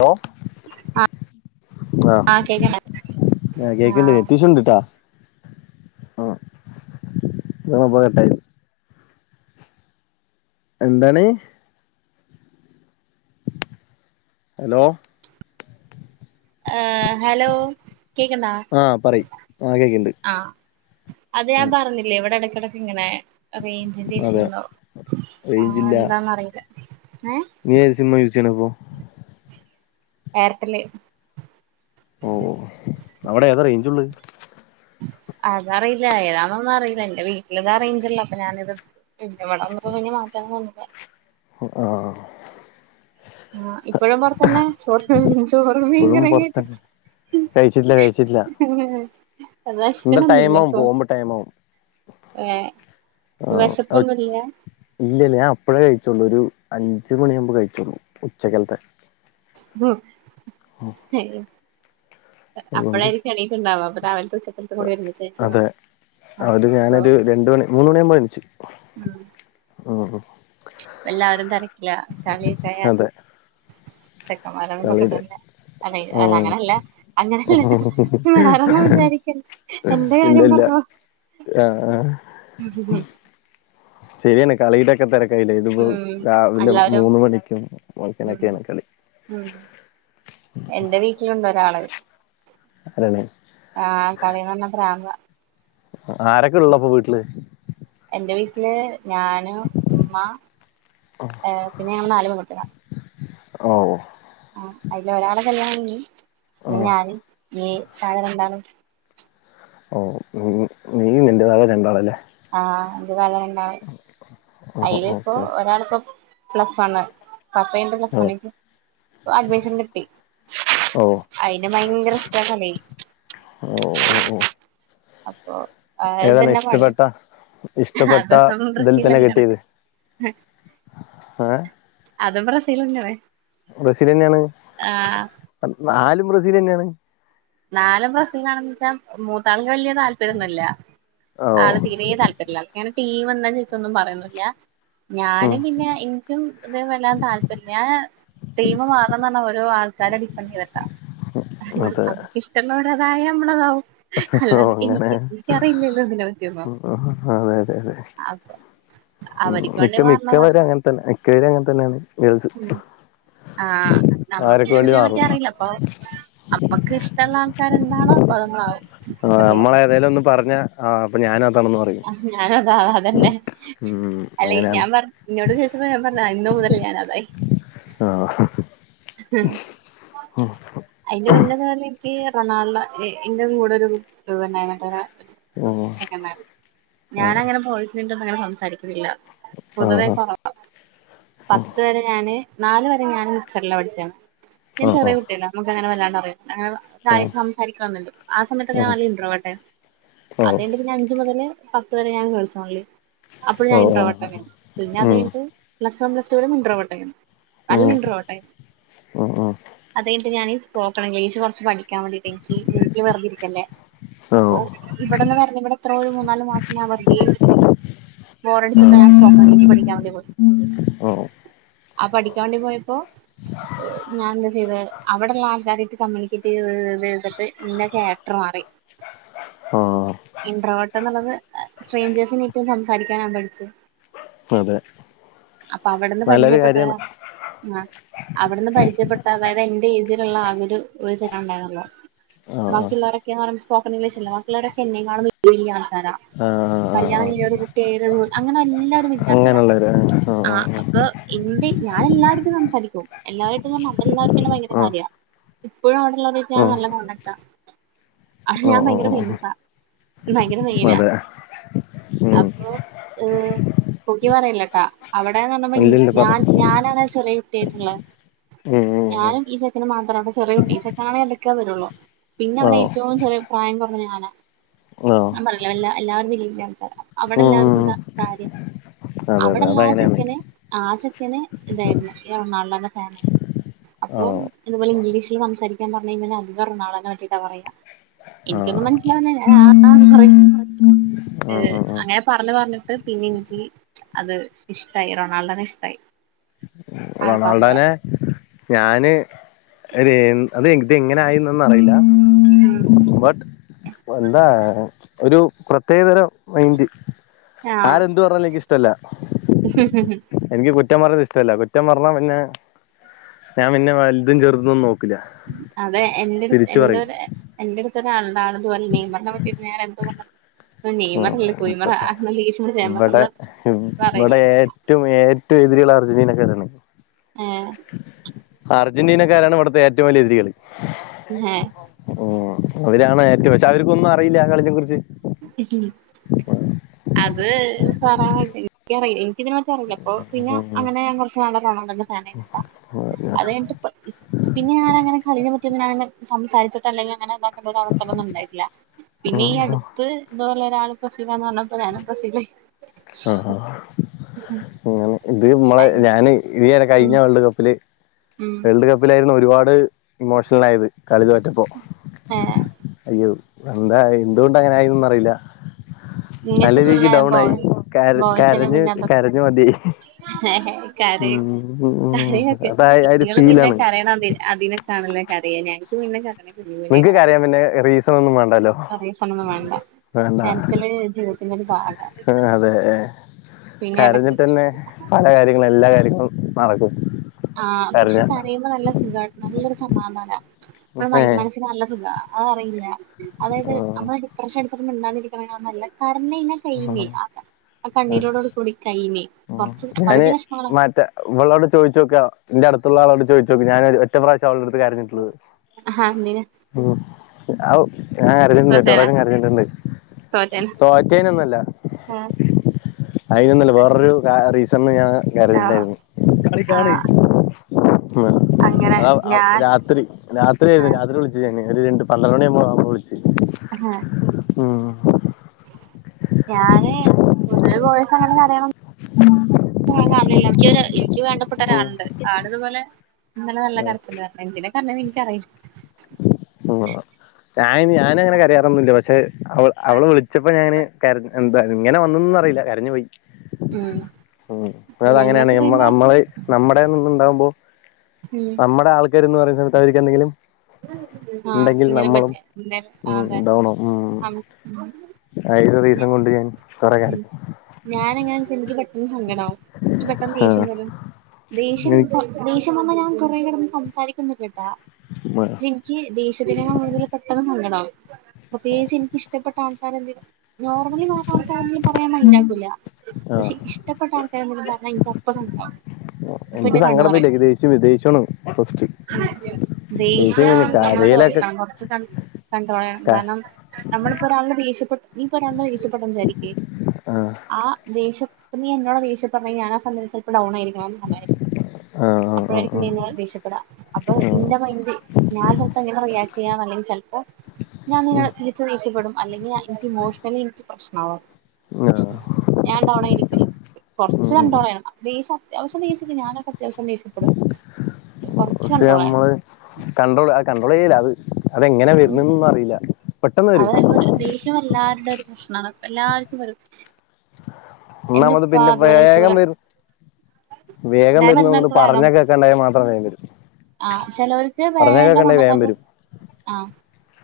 Law ആഹ് ആ കേക്ക്ണ്ട് നെറ്റിഷ്യൂണ്ട്ട്ടാ ആഹ് ഞാൻ ന്നാ പോയരട്ടെ എന്താണ് ഹലോ ഏ ഹലോ കേക്കണ്ടാ ആഹ് പറയ് ആഹ് കേക്ക്ണ്ട് ആ അത് ഞാൻ ഉം പറഞ്ഞില്ലേ ഇവിടെ എടക്കെടക്ക് ഇങ്ങനാ റേഞ്ചിൻ്റെ അതെ ഇഷ്യുണ്ടാവും ആ റേഞ്ചില്ല എന്താെന്നറിയില്ല ഏഹ് നീ ഏത് സിമ്മാ യൂസെയ്ണിപ്പോ ഏർടെല് ഓഓ അവിടെ ഏതാ റേഞ്ച് ഉള്ളത് അതറിയില്ല ഏതാണൊന്നും അറിയില്ല എന്റെ വീട്ടില് ഇതാ റെയിഞ്ച്ള്ളെ അപ്പൊ ഞാനിത് പിന്നവടെ വന്നപ്പൊ പിന്നെ മാറ്റാ തോന്ന്ല്ല ഉം ആഹ് ആ ഇപ്പഴും പുറത്തന്നെ ചോറ് ചോറും മീങ്കറ്യും കയിച്ചിട്ട് കയിച്ചില്ല കയിച്ചില്ല അന്നാഷീണൊന്നില്ലെപ്പൊ പോകുമ്പോ ടൈമാവും ഏഹ് വെശപ്പൊന്നുംല്ല്യ ഇല്ലല്ല ഞാൻ അപ്പഴേ കഴിച്ചൊളൂ ഒരു അഞ്ച് മണിയാമ്പൊ കയിച്ചോള്ളൂ ഉച്ചക്കൽത്തെ ഉം ഏ അതുകൊണ്ട് അപ്പഴായിരിക്കും എണീറ്റുണ്ടാവ അപ്പൊ രാവിലത്തെ ഉച്ചക്കലത്തെ കൂടി ഒരുമിച്ച് കഴിച്ചതാ അതെ അവര് ആഹ് ഞാനൊരു അപ്പൊ രണ്ട് മണി മൂന്ന് മണിയാവുമ്പോ എണിച്ച് ഓഹ് ഓഹ് എല്ലാരും തെരക്കില കളിക്കെയ്യാരെ അതെ ചെക്കമാരോന്നും കളിടെ കിട്ട്ണില്ല അതെയ് അല്ല ഉം അങ്ങനെല്ല അങ്ങനെല്ലട്ടോ വേറൊന്നും വിചാരിക്കല്ലെ എന്റെ കാര്യം പറ്ഞ്ഞത ആഹ് ആഹ് [inaudible] ശരിയാണ് കളിയുടെക്കെ തെരക്കായിട്ടേയ് ഇതിപ്പോ ഉം രാവിലെ എല്ലാവരും മൂന്ന് മണിക്കും ഉം പൊല്ച്ചൊക്കെക്കെണ് കളി ഉം എന്റെ വീട്ടിലുണ്ടോരാള് അതെലെ ആഹ് കളിന്നറ്ഞ്ഞാ പ്രാന്താ അപ്പൊ ആരക്കെള്ള പ്പൊ വീട്ടില് എന്റെ വീട്ടില് ഞാന് ഉമ്മ പിന്നെ ഞങ്ങൾ നാലു പെൺ കുട്ട്യാളാ ഓഹ് ആഹ് അയില് ഒരാളെ കല്യാണം കയിഞ്ഞ് ആ ഇനി ഞാൻ ഇഞ്ഞി താഴെ രണ്ടാള് ഓഹ് നീ നീയും നിന്റെതാഴെ രണ്ടാളല്ലേ ആഹ് ന്റെ താഴെ രണ്ടാള ഓ അയില്പ്പൊ ഓക്കെ ഒരാള്പ്പൊ പ്ലസ് പ്ലസ് വണ്ണ് പത്തയ്ഞ്ഞിട്ട് പ്ലസ് ഓ വൺക്ക് ഇപ്പ അഡ്മിഷന് കിട്ടി ഓ അയ്ന് ഭയങ്കര ഇഷ്ടാ കളി ഓഹ് ഓഹ് ഓഹ് അപ്പോ ഏതാണ് ഇഷ്ടപ്പെട്ട ഇഷ്ടപ്പെട്ട അതും തിൽ തന്നെ ബ്രസീലന്നെണ് കിട്ടീത് ഏഹ് അതും ബ്രസീലെനെണ് ബ്രസീലെനെണ് നാലും ബ്രസീലെനെണ് നാലും ബ്രസീലാണെന്നെച്ചാ മൂത്ത് ആൾക്ക് വല്യതാല്പര്യന്നുല്ല്യ ഓ ആള് തീരെ താല്പര്യല്ല്യ ങ്ങനെ ടീമെന്ന ചോയ്ച്ചാ ചോന്നും പറയൊന്നുല്ല്യ ഉം ഞാന് പിന്നെ എനിക്കും ഇത് വല്ലാതെ താല്പര്യല്ല ഞാന് ടീം മാറണംന്നറ്ഞാല് ഓരോ ആൾക്കാരെ ഡിപന്റ് ചെയ്തിട്ടാ അതെ ഇഷ്ടള്ളവരതായ നമ്മളതാവും ഓ അല്ലാണ്ട് എനിക്ക് എനിക്കറിയില്ലല്ലോ തിനെ പറ്റിയൊന്നും ആഹ് ആഹ് ആഹ് അതെ അതെ അതെ അപ്പൊ ഉം അവര്ക്ക് വേണ്ടി മിക്ക മാറണതാണ് മിക്കവരും അങ്ങന് എക്കേര് അങ്ങന് തന്നെണ് ഉം ആഹ് നമ്മുക്ക് അവരൊക്കെ വേണ്ടി അതിനേ പറ്റി മാറും അറീല അപ്പൊ നമുക്ക് ഇഷ്ടള്ള ആൾക്കാാരെന്താണോ അപ്പതമ്മളാവും ആഹ് നമ്മള് എതേലും ഒന്ന് പറഞ്ഞ ആഹ് അപ്പൊ ഞാനതാണന്ന് പറയും ആഹ് ഞാനു അതാ അതന്നെ ഉം അല്ലെയ് അങ്ങനെയാണ് ഞാൻ പറ്ഞ്ഞു ഇന്നോട് ചോയ്ച്ചാ ഞാൻ പറ്ഞ്ഞു ഇന്ന് മുതൽ ഞാനതായീ ആഹ് ഉം അതിന്റെ മുന്നേ നിക്ക് റൊണാൾഡോ എ ഇന്റെ കൂടെ ഒരു കുട്ടി റൊണാൾഡഫാനാ ഓ ചെങ്ങായ്‌മാര് ആ ഞാനങ്ങനെ ബോയിസിന്റെ അടുത്തൊന്നും അങ്ങനെ സംസാരിക്കുന്നില്ല പൊതുവേ ആ കൊറവാ ഓ പത്ത് വരെ ഞാന് നാല് വരെ ഞാന് മിക്സറില പഠിച്ചെ ഞാൻ ഓ ഓ ചെറിയ ഓ കുട്ടിയല്ലേ അന്നക്ക ങ്ങനെ വല്ലാണ്ട് അറിയല്ല ഏഹ് സംസാരിക്കണന്ന്ണ്ട് ആ സമയത്തൊക്ക ഞാൻ നല്ല ഇൻഡ്രോവേട്ടായ്രുന്നു. ഓ ഓ അതയിഞ്ഞിട്ട് പിന്നെ അഞ്ചു മുതല് പത്ത് വരെ ഞാൻ ഗേൾസ് ഓൺലി അപ്പഴും ഓ ഞാൻ ഓ ഇൻഡ്രോവേട്ടന്നേണ്. പിന്നത് ഉം കഴിഞ്ഞിട്ട് പ്ലസ് വൺ പ്ലസ് റ്റൂ വിലും ഇൻഡ്രോവേട്ടേയ്ന്നും. നല്ല ഉം ഇൻഡ്രോ ട്ടായ്ന്നു. ഉം അത് കഴിഞ്ഞിട്ട് ഞാന് സ്പോക്കൺ ഇംഗ്ളിഷ് കൊറച്ച് പഠിക്കാൻ വേണ്ടിയിട്ടി വീട്ടീ വെർതെ ഇരിക്കെല്ലേ ഉം അപ്പോ ഓ ഇവടന്ന് വര്നെ ഇവടെ ത്രം ഒരു മൂന്നാല് മാസം വെറ്തേ ഇരിക്കലായിരുന്നു. ബോറടിച്ചിട്ടാ ഞാൻ സ്പോക്കൺ ഇംഗ്ലീഷ് പഠിക്കാൻ വേണ്ടി പോയി. ഓ അ പഠിക്കാൻ വേണ്ടി പോയപ്പോ ഞാനെന്താ ചെയ്തേ അവിടെള്ള ആൾക്കാരെയ്റ്റ് കമ്മ്യൂണികേറ്റയ്ത് ചെയ്ത് ചെയ്ത്ട്ട് ഇന്റെ ക്യാരക്റ്ററ് മാറി. ബൗ ബൗ ഇൻട്രോവേട്ട് ന്ന്ള്ളത് സ്രേഞ്ചേഴ്സിന് ഏറ്റവും സംസാരിക്കാനാവും പഠിച്ച്. അതെ. അപ്പൊ അവിടെന്ന് നല്ലൊരു കാര്യാണ് പരിചയപ്പെട്ടവരാ ആഹ് അവിടുന്ന് പരിചയപ്പെട്ട അതായത് എന്റെ ഏജിലുള്ള ആ ഒരു ഒരു [unintelligible] ഉണ്ടായിരുന്നൊള്ളു. ആ ആ ബാക്കിള്ളവരൊക്കെ ന്ന് പറയുമ്പം സ്പോക്കണിഗ്ലീഷല്ലെ ബാക്കിള്ളോരൊക്കെ എന്നെക്കാളും വലിയ വലിയ ആൾക്കാരാ. ആ ആ ആ കല്യാണംകഴിഞ്ഞ് ഒരു കുട്ടിയായോരും അങ്ങനെ എല്ലാരും വല്ല്യആൾക്കാരാ. അങ്ങനെയുള്ളവര് ആ ആ ആഹ് അപ്പ ഇണ്ട് ഞാനെല്ലാരു ആയ്റ്റും സംസാരി ക്കും. എല്ലാരു ആയ്റ്റുംന്ന് പർഞാ അവിടെള്ളെല്ലാർക്കും ഇന്നെ ഭയങ്കര ആ ആ കാര്യാ. ഇപ്പഴും അവ്ടെള്ളോരെയ്റ്റ് ആ ഞാൻ നല്ല ഓ കോൺടാക്റ്റാ. അവ്ടെ ഓ ഞാൻ ഭയങ്കര ഓ ഓ ഫെയ്മസാ ഭയങ്കര മെയ്നാ. അതെ ഉം അപ്പൊ എഹ് പൊക്കി പറയല്ലെട്ടാ. അവിടെന്ന് പർഞുമ്പം ഇല്ലില്ല ഞാൻ പറഞ്ഞോ ഞാനാണ് ചെറിയ കുട്ട്യായ്ട്ടിള്ളത്. ഉം ഞാനും ഈ ചെക്കനും മാത്രാണ് അവ്ടെ ചെറ്യേക്കുട്ടി. ഈ ചെക്കനാണേ എടക്കേ വെരൊളളൂ. പിന്നെ ഉം ഉം അവിടെ ആഹ് ഏറ്റവും ചെറിയ പ്രായം കുറഞ്ഞത് ഞാനാ. ആഹ് ഞാൻ പറയല്ല എല്ലാ എല്ലാവരും വലിയ വലിയ ആൾക്കാരാ. അവിടെ ഉം എല്ലാർക്കും ഉം ക കാര്യാ. അതെ അതെ അവടെള്ളാ അതങ്ങനെയാണ് ചെക്കന് ആ ചെക്കന് ഇതായിരുന്നു റൊണാൾഡോൻ്റെ ഫേനാണ്. അപ്പൊം ആഹ് ഇത്പോലെ ഇംഗ്ലീഷില് സംസാരിക്കാൻ പറഞ്ഞ്യ്ഞാ അധികം റൊണാൾഡോനെ പറ്റീട്ടാ പറയാ. ഇനിക്കൊന്നും ആഹ് മനസ്സിലാവുന്നില്ല ഞാൻ ആഹ് ന്ന് പറയും. ഉം ഏഹ് ഉം ഉം അങ്ങനെ പറഞ്ഞ് പറഞ്ഞിട്ട് പിന്നെ ഇൻക്ക്യ് അത് ഇഷ്ടായി റൊണാൾഡനെ ഇഷ്ടായി. ആള് പറഞ്ഞത് റൊണാൾഡോനെ ഞാന് ഒരേൻ, അത് ഇത് എങ്ങനായിന്നാ ന്നറീല ബട്ട് എന്താ ഒരു പ്രത്യേകതരം മൈന്റ്. ആഹ് ആരെ ന്ത് പറഞ്ഞാലും ഇൻക്കിഷ്ടല്ല. എനിക്ക് കുറ്റം പറയ്ന്നത് ഇഷ്ടല്ല. കുറ്റം പറഞ്ഞാപിന്നെ ഞാൻ പിന്നെ വല്തും ചെറ്തും നോ അതെ എന്റെട് എൻ്റൊരെ എന്റെ അടുത്തൊരാള്ണ്ട്. ആള് ഇതു പോലെ നെയ്മർനെ പറ്റിയിട്ട് ഞാൻ എന്തോ പറഞ്ഞ പ്പം നെയ്മറല്ല കുയ്മറാ [unintelligible] ഇവടെ നമ്മള് ഇവടെ പറയില്ലേ ഏറ്റവും ഏറ്റവും എതിര്ള്ള അർജന്റീനക്കാരാണ്. ഏഹ്. അർജന്റീനക്കാരാണ് ഇവട്ത്തെ ഏറ്റവും വല്യ എതിര്കള്. ഹേ അവരാണ് ഏറ്റവും പക്ഷെ അവർക്കൊന്നും അറിയില്ലാ കളിനെ കുറിച്ച്. ഇജല [inaudible] [inaudible] അത് പറയാൻ [unintelligible] എനിക്കറിയില്ല. എനിക്കിതിനെ പറ്റി അറിയില്ല. ഇപ്പൊ പിന്നെ ഉം. അങ്ങനെ ഞാൻ കുറച്ച് നാൾ റൊണാർഡോൻ്റെ ഫാനായി. ഉം. അത് കയ്ഞ്ഞ്ട്ട് പ്പ് ഉം പിന്നെ ഞാന അങ്ങനെ കളിനേ പറ്റി പിന്നെ അങ്ങനെ സംസാരിച്ചിട്ട് അല്ലങ്കിൽ അങ്ങനെ ഇതാക്കണ്ട ഒരു അവസരംന്നും ഇണ്ടായിട്ടില്ല. പിന്നെ ഈ അട് ത്ത് ഇന്നപോലെ ഞാനും പ്രസീലാന്ന് പർഞ്ഞപ്പം ഞാനും പ്രസീലായി അങ്ങനെ ഉം ഇത് മ്മളെ ഞാന് [unintelligible] കഴിഞ്ഞ ഉം വേൾഡ് കപ്പില് ഉം വേൾഡ് കപ്പിലായിരുന്നു ഒരുപാട് ഇമോഷണലായത് കളി തോറ്റപ്പോ. ഏഹ് അയ്യോ എന്തായി എന്തുകൊണ്ട് അങ്ങനെ ആയിന്ന് അറിയില്ല. നല്ല ഇങ്ങക്ക് രീതിക്ക് പിന്നെ ഡൗൺ ആയി ബോയ് കര് ബോയ്സിന് കരഞ്ഞ് പിന്നെ കരഞ്ഞ് മതിയായി. അതൊക്കെ കര ഉം ഉം അതായാല് ഫീലാണ് [unintelligible] അതിനക്കാണല്ലെ കരീനേ ഇൻക്ക് പിന്നെ ക നിങ്ങക്ക് കരയ പിന്നെ റീസണ് ഒന്നും വേണ്ടാലോ. ആ റീസണന്നും വേണ്ട കരച്ചില് ജീവിതത്തിന്റെ ഒരു ഭാഗ. ആ അതെ ഏഹ് കരഞ്ഞിട്ടന്നെ പല കാര്യങ്ങളും എല്ലാ കാര്യങ്ങളും നടക്കും. ആ പക്ഷെ കരഞ്ഞ കരയുമ്പോ നല്ല സുഖ നല്ലൊരു സമാധാന നമ്മ മൈ ഏ മനസ്സിന് നല്ല സുഖ. അത അറിയില്ല അതായത് നമ്മള് ഡിപ്രഷ അടിച്ചിട്ട് മിണ്ടാണ്ടിരിക്കണ്നെക്കാളും നല്ലെ കരഞ്ഞയ്ഞ്ഞ കയ്ഞ്ഞ് ആകെ അഹ് കണ്ണീരോടോട് കൂടി കയ്ഞ്ഞ് കൊർച്ച് ഞാന് പകുതി വെഷമങ്ങള മറ്റേ ഇവളോട് ചോയ്ചോക്ക്യ ഇന്റെ അട്ത്ത്ള്ള ആളോട് ചോയ്ചോക്ക്‌ ഞാന് ഒര് ഒറ്റ പ്രാവശ്യം അവളുടെടുത്ത് കരഞ്ഞ് ണ് ആഹ് എന്തിന് ഉം ആ ഔ ഞാ തോറ്റേന കരഞ്ഞിട്ട് തോറ്റേന [unintelligible] ഇക്കയ്നൊന്നല്ല ആഹ് അയിനൊന്നല്ല വേറൊരു ക റീസണ് ഞാ ആഹ് കറിയില്ലായ്രുന്നു കളി കാണ് ആഹ് അങ്ങനെ [unintelligible] ഔ ഔ ഞാൻ രാത്രി രാത്രി ആയിരുന്നു ആഹ് രാത്രി വിളി [unintelligible] ഒരു രണ്ട് പന്ത്രണ്ടണി ആവുമ്പം ബാങ്ക് വിളിച്ച് ഏഹ് ഉം [unintelligible] കാൺലില്ല ഇൻക്കി ഒര ഇൻക്കി വേണ്ടപ്പെട്ട ഒരാള്ണ്ട് ആ ആള് ഇതുപോലെ ഇന്നലെ നല്ല കരച്ചിലായിരുന്നു എന്തിനാ കര്ഞ്ഞേന്ന് ഇൻക്കറിയില്ല. ഉം ആ ഞാ അയിന് ഞാനങ്ങനെ കരയാറൊന്നില്ല പക്ഷെ അവ അവള് വിളിച്ചപ്പം ഞാൻ അങ്ങനെ കര്ഞ്ഞ് എന്തായാലും ഇങ്ങനെ വന്നന്ന്റിയില്ല കരഞ്ഞു പോയി. ഉം ഉം അതങ്ങനെയാണേ ഞങ്ങക്ക് നമ്മള പിന്നെ നമ്മള് നമ്മുടെന്ന്ന്ന് ഇണ്ടാവുമ്പോ ഉം നമ്മടെ ആൾക്കാര് എന്ന് പറയുന്നത് [unintelligible] എന്തങ്കിലും ആ ഇന്നേരം പറ്റിയ ഇന്നേരം ആ ഉം അതെ ഡൗണാവും ഉം അം ഉം [unintelligible] റീസൺ കൊണ്ട് ഞാൻ കൊറെ ഉം കരഞ്ഞു ഞാനങ്ങനാച്ച എനിക്ക് പെട്ടെന്ന് സങ്കടാവും എനിക്ക് പെട്ടെന്ന് ദേഷ്യം വരും. ദേഷ്യം എനിക്ക് ദേഷ്യം വന്ന് ഞാൻ കൊറെ കടന്ന് സംസാരിക്കുന്നു കേട്ടാ. മരാ ഇൻക്കി ദേഷത്തിനേക്കാളും കൂടുതൽ പെട്ടെന്ന് സങ്കടാവും. പ്രത്യേകിച്ച് ഇൻക്കിഷ്ടപ്പെട്ട ആൾക്കാരെ എന്തേലും നോർമലി [unintelligible] [unintelligible] പറയാൻ മൈഡാക്കുല്ല ആ പക്ഷെ ആ, ഇഷ്ടപ്പെട്ട ആൾക്കാരും കൂടുതൽ പർഞ്ഞ എനിക്ക് അപ്പ സങ്കടാവും. അപ്പ എനിക്ക് എന്റെ കണ്ണ് സങ്കടം വരില്ല എനിക്ക് ദേഷ്യം വെരും ദേഷ്യാണ് ഫസ്റ്റ്. [unintelligible] ചേച്ചിങ്ങനെ കരയിലൊക്കെ കൊർച്ച് ക കൺട്രോളയ്യണം ക കാരണം നമ്മള്പ്പോ ഒരാളോട് ദേഷ്യപ്പെട്ട് നീ ഇപ്പോ ഒരാളോട് ദേഷ്യപ്പെട്ടന്ന് വിചാരിക്ക് ആഹ് ആ ദേഷ്യം എന്നോട് ദേഷ്യ പറ ഞാൻ ആ സമയത്ത് ഡൗൺ ആയിരിക്കണം സ ആഹ് ആഹ് അപ്പോഴായിരിക്കും ആഹ് നീന്ന് ദേഷ്യപ്പെടാ അപ്പൊ ആഹ് ആഹ് ഇന്റെ മൈൻഡ് ഞാൻ ചൽപ്പം എങ്ങനെ റിയാക്ട് ചെയ്യാൻല്ലെങ്കി ചിലപ്പോ ഞാൻ ന തിരിച്ച ദഷപ്പെും അല്ലെങ്കിൽ എനിക്ക് ഇമോഷണലി എനിക്ക് പ്രശ്നാവും ഉം ആഹ് ഞാൻണ്ടവടെ ഇരിക്കില്ല ഉം കൊറച്ച് ഉം ഉം കണ്ടോളയാണ് അത് ഈ ഔഷധീത് ഞാനക്കത്ത അത്യാവശ്യം ദേഷ്യപ്പെ പക്ഷ ചെയ്യണം നമ്മള് കണ്ട്രോൾ ആ കണ്ട്രോൾ ചെയ്യല അത് അതെങ്ങനെ ഉം വരണൊന്നും അറിയില്ല പെട്ടെന്ന് വരും അത് ഒരു ദേഷ്യം എല്ലാവരുടെ ഒരു പ്രശ്നാണ് എല്ലാവർക്കും വരും എന്റെ എന്നാമത് ഉപ്പ പിന്നെ അതുപോലെ പ്രായകം ഇതുപോലെ വരും വേഗം ഞാൻ വരുന്ന നമ്മ വരുന്നവർക്ക് പറഞ്ഞാ കേൾക്കാണ്ടായാൽ മാത്രം വരും ആഹ് ചിലവർക്ക് പറഞ്ഞാ വേഗം കേൾക്കാണ്ടായാൽ വന്നിട്ട് വേഗം അത് വരും ആഹ്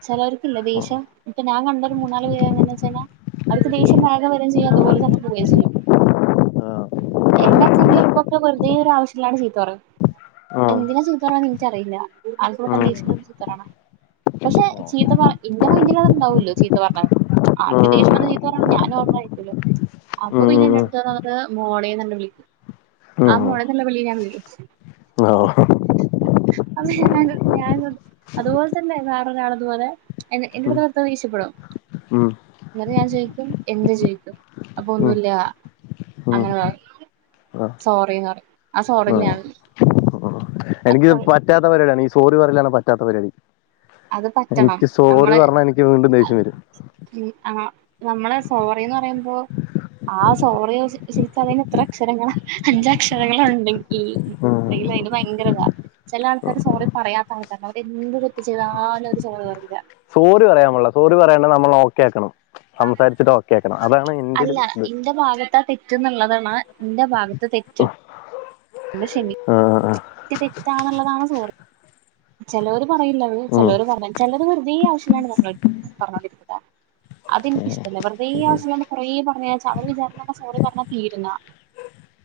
ചിലവർക്ക്ല്ല ദേഷ്യം ഇപ്പ ഞാൻ കണ്ട ഒരു മൂന്നാല് പേര് എനെയ വെച്ച കിഞ്ഞാ അവർക്ക് ദേ്യ വേഗ വര ചെയ്യ അതുപോലെന്നെ [unintelligible] ആഹ് എന്നച്ചെ ഇപ്പൊക്കെ വെറുതേ ഒരു ആവശ്യല്ലാണ്ട് ചീത്തോറ ആഹ് എന്തിനാ ചിത്തറന്ന് എനിക്കറിയില്ല ആൾക്ക് പൊട്ടം ദേ ചുത്തറണ പക്ഷെ ചീത്ത പറ എന്റെ മൈന്ഡിലടെ ഉണ്ടാവല്ലോ ചീത്ത പറഞ്ഞാ ഉം ആക്കെ ഉം ദേശ്യയംവന്ന ചീത്താ പറഞ്ഞ ഞാനും ഓർമ രിക്കല്ലോ അപ്പൊ പിന്നെ എന്റെ ഉം അടുത്ത വന്ന്ട്ട് മോളേന്ന് വിളിക്ക് ഉം ആ ഉം മോള ഉം നല്ല വിളി ഞാൻ വീയും ആഹ് [unintelligible] ഞാന് അതുപോലെ തന്നെ വേറൊരാളതുപോലെ ഉം എന്റെടുത്ത്ദേഷ്യപ്പെടും ഉം ഇങ്ങെ ഞാൻ ചൊയിക്കും എന്ത് ചൊയിക്കും അപ്പൊ ഉം ഒന്നുല്ല ഉം അങ്ങനെ പറ ആഹ് സോറിന്ന് പറയും ആ സോറിഞ എനിക്ക്ത് പറ്റാത്ത പരിപാടിയാണ് ഈ സോറി പറയലാണ് പറ്റാത്ത പരിപാടി അത് പറ്റണം എനിക്ക് സോറി നമ്മള് പറഞ്ഞാ എനിക്ക് വീണ്ടും ദേഷ്യം വരും ആഹ് നമ്മള് സോറിന്ന് പറയുമ്പോ ആ സോറി ശരിച്ച് അതിന് ഇത്ര അക്ഷരങ്ങളാ അഞ്ച അക്ഷരങ്ങളുണ്ടങ്കി ഇല്ല അതിന് ഭയങ്കര ഇതാ ചില ആൾക്കാർ സോറി പറയാത്ത ആൾക്കാര അവരെന്ത് ചെയ്താലും ഒരു സോറി പറില്ല സോറി പറയാൻ പുള്ള സോറി പറയയാണണ്ടെിൽ നമ്മൾ ഓക്കെ ആക്കണം സംസാരിച്ചിട്ട് ഓക്കെ ആക്കണം അതാണ് എന്റെ ഒരു അല്ല ഇത് ഇന്റെ ഭാഗത്താ തെറ്റ എന്നുള്ളതാണ് ഇന്റെ ഭാഗത്ത് തെറ്റ് ആ, ആ, ക്ഷമിക്ക തെറ്റാന്നുള്ളതാണ് സോറി ചിലർ പറയില്ല ഉം, ചിലവര് പറഞ്ഞ ചിലർ വെറുതിയ ആവശ്യല്ലാണ്ട് പറഞ്ഞോണ്ടിരിക്കും അതെനിക്കഷ്ടല്ല വെറുത ആവശ്യല്ലാണ്ട് കുറെ പറഞ്ഞച്ചാ അവര് വിചാരക്കെ സോറി പറഞ്ഞ തീരുന്നാ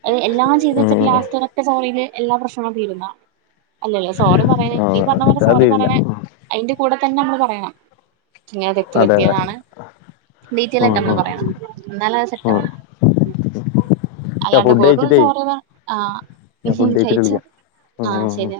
അ എല്ലാം ചെയ്ത ഉം, വെച്ച് ഉം. ലാസ്റ്റ് ഒരറ്റ സോറിൽ എല്ലാ പ്രശ്നങ്ങളും തീരുന്ന അല്ലല്ല സോറി പറയുന്ന ആ, നീ പറഞ്ഞ പോലെ അത് സോറി ഇല്ല പറയണ അതിന്റെ കൂടെ തന്നെ നമ്മള് പറയണം ഇങ്ങനെ തെറ്റ് അതെ അതെ പറ്റിയതാണ് ഡീറ്റെൽ ഉം, ആയിട്ട് നമ്മള് ഉം, പറയണം എന്നാല അത് ഉം. സെറ്റാവൊള്ളൂ ഞാൻ അല്ലാണ്ട് ഫുഡ് വെറും കഴിച്ചിട്ടേ സോറിവ ആ ഞാൻ ഫുഡ് കഴിച്ചിട്ട് കയിച്ച വിളിക്കാം ഉം, ആ ഉം, ഉം. ശരിയ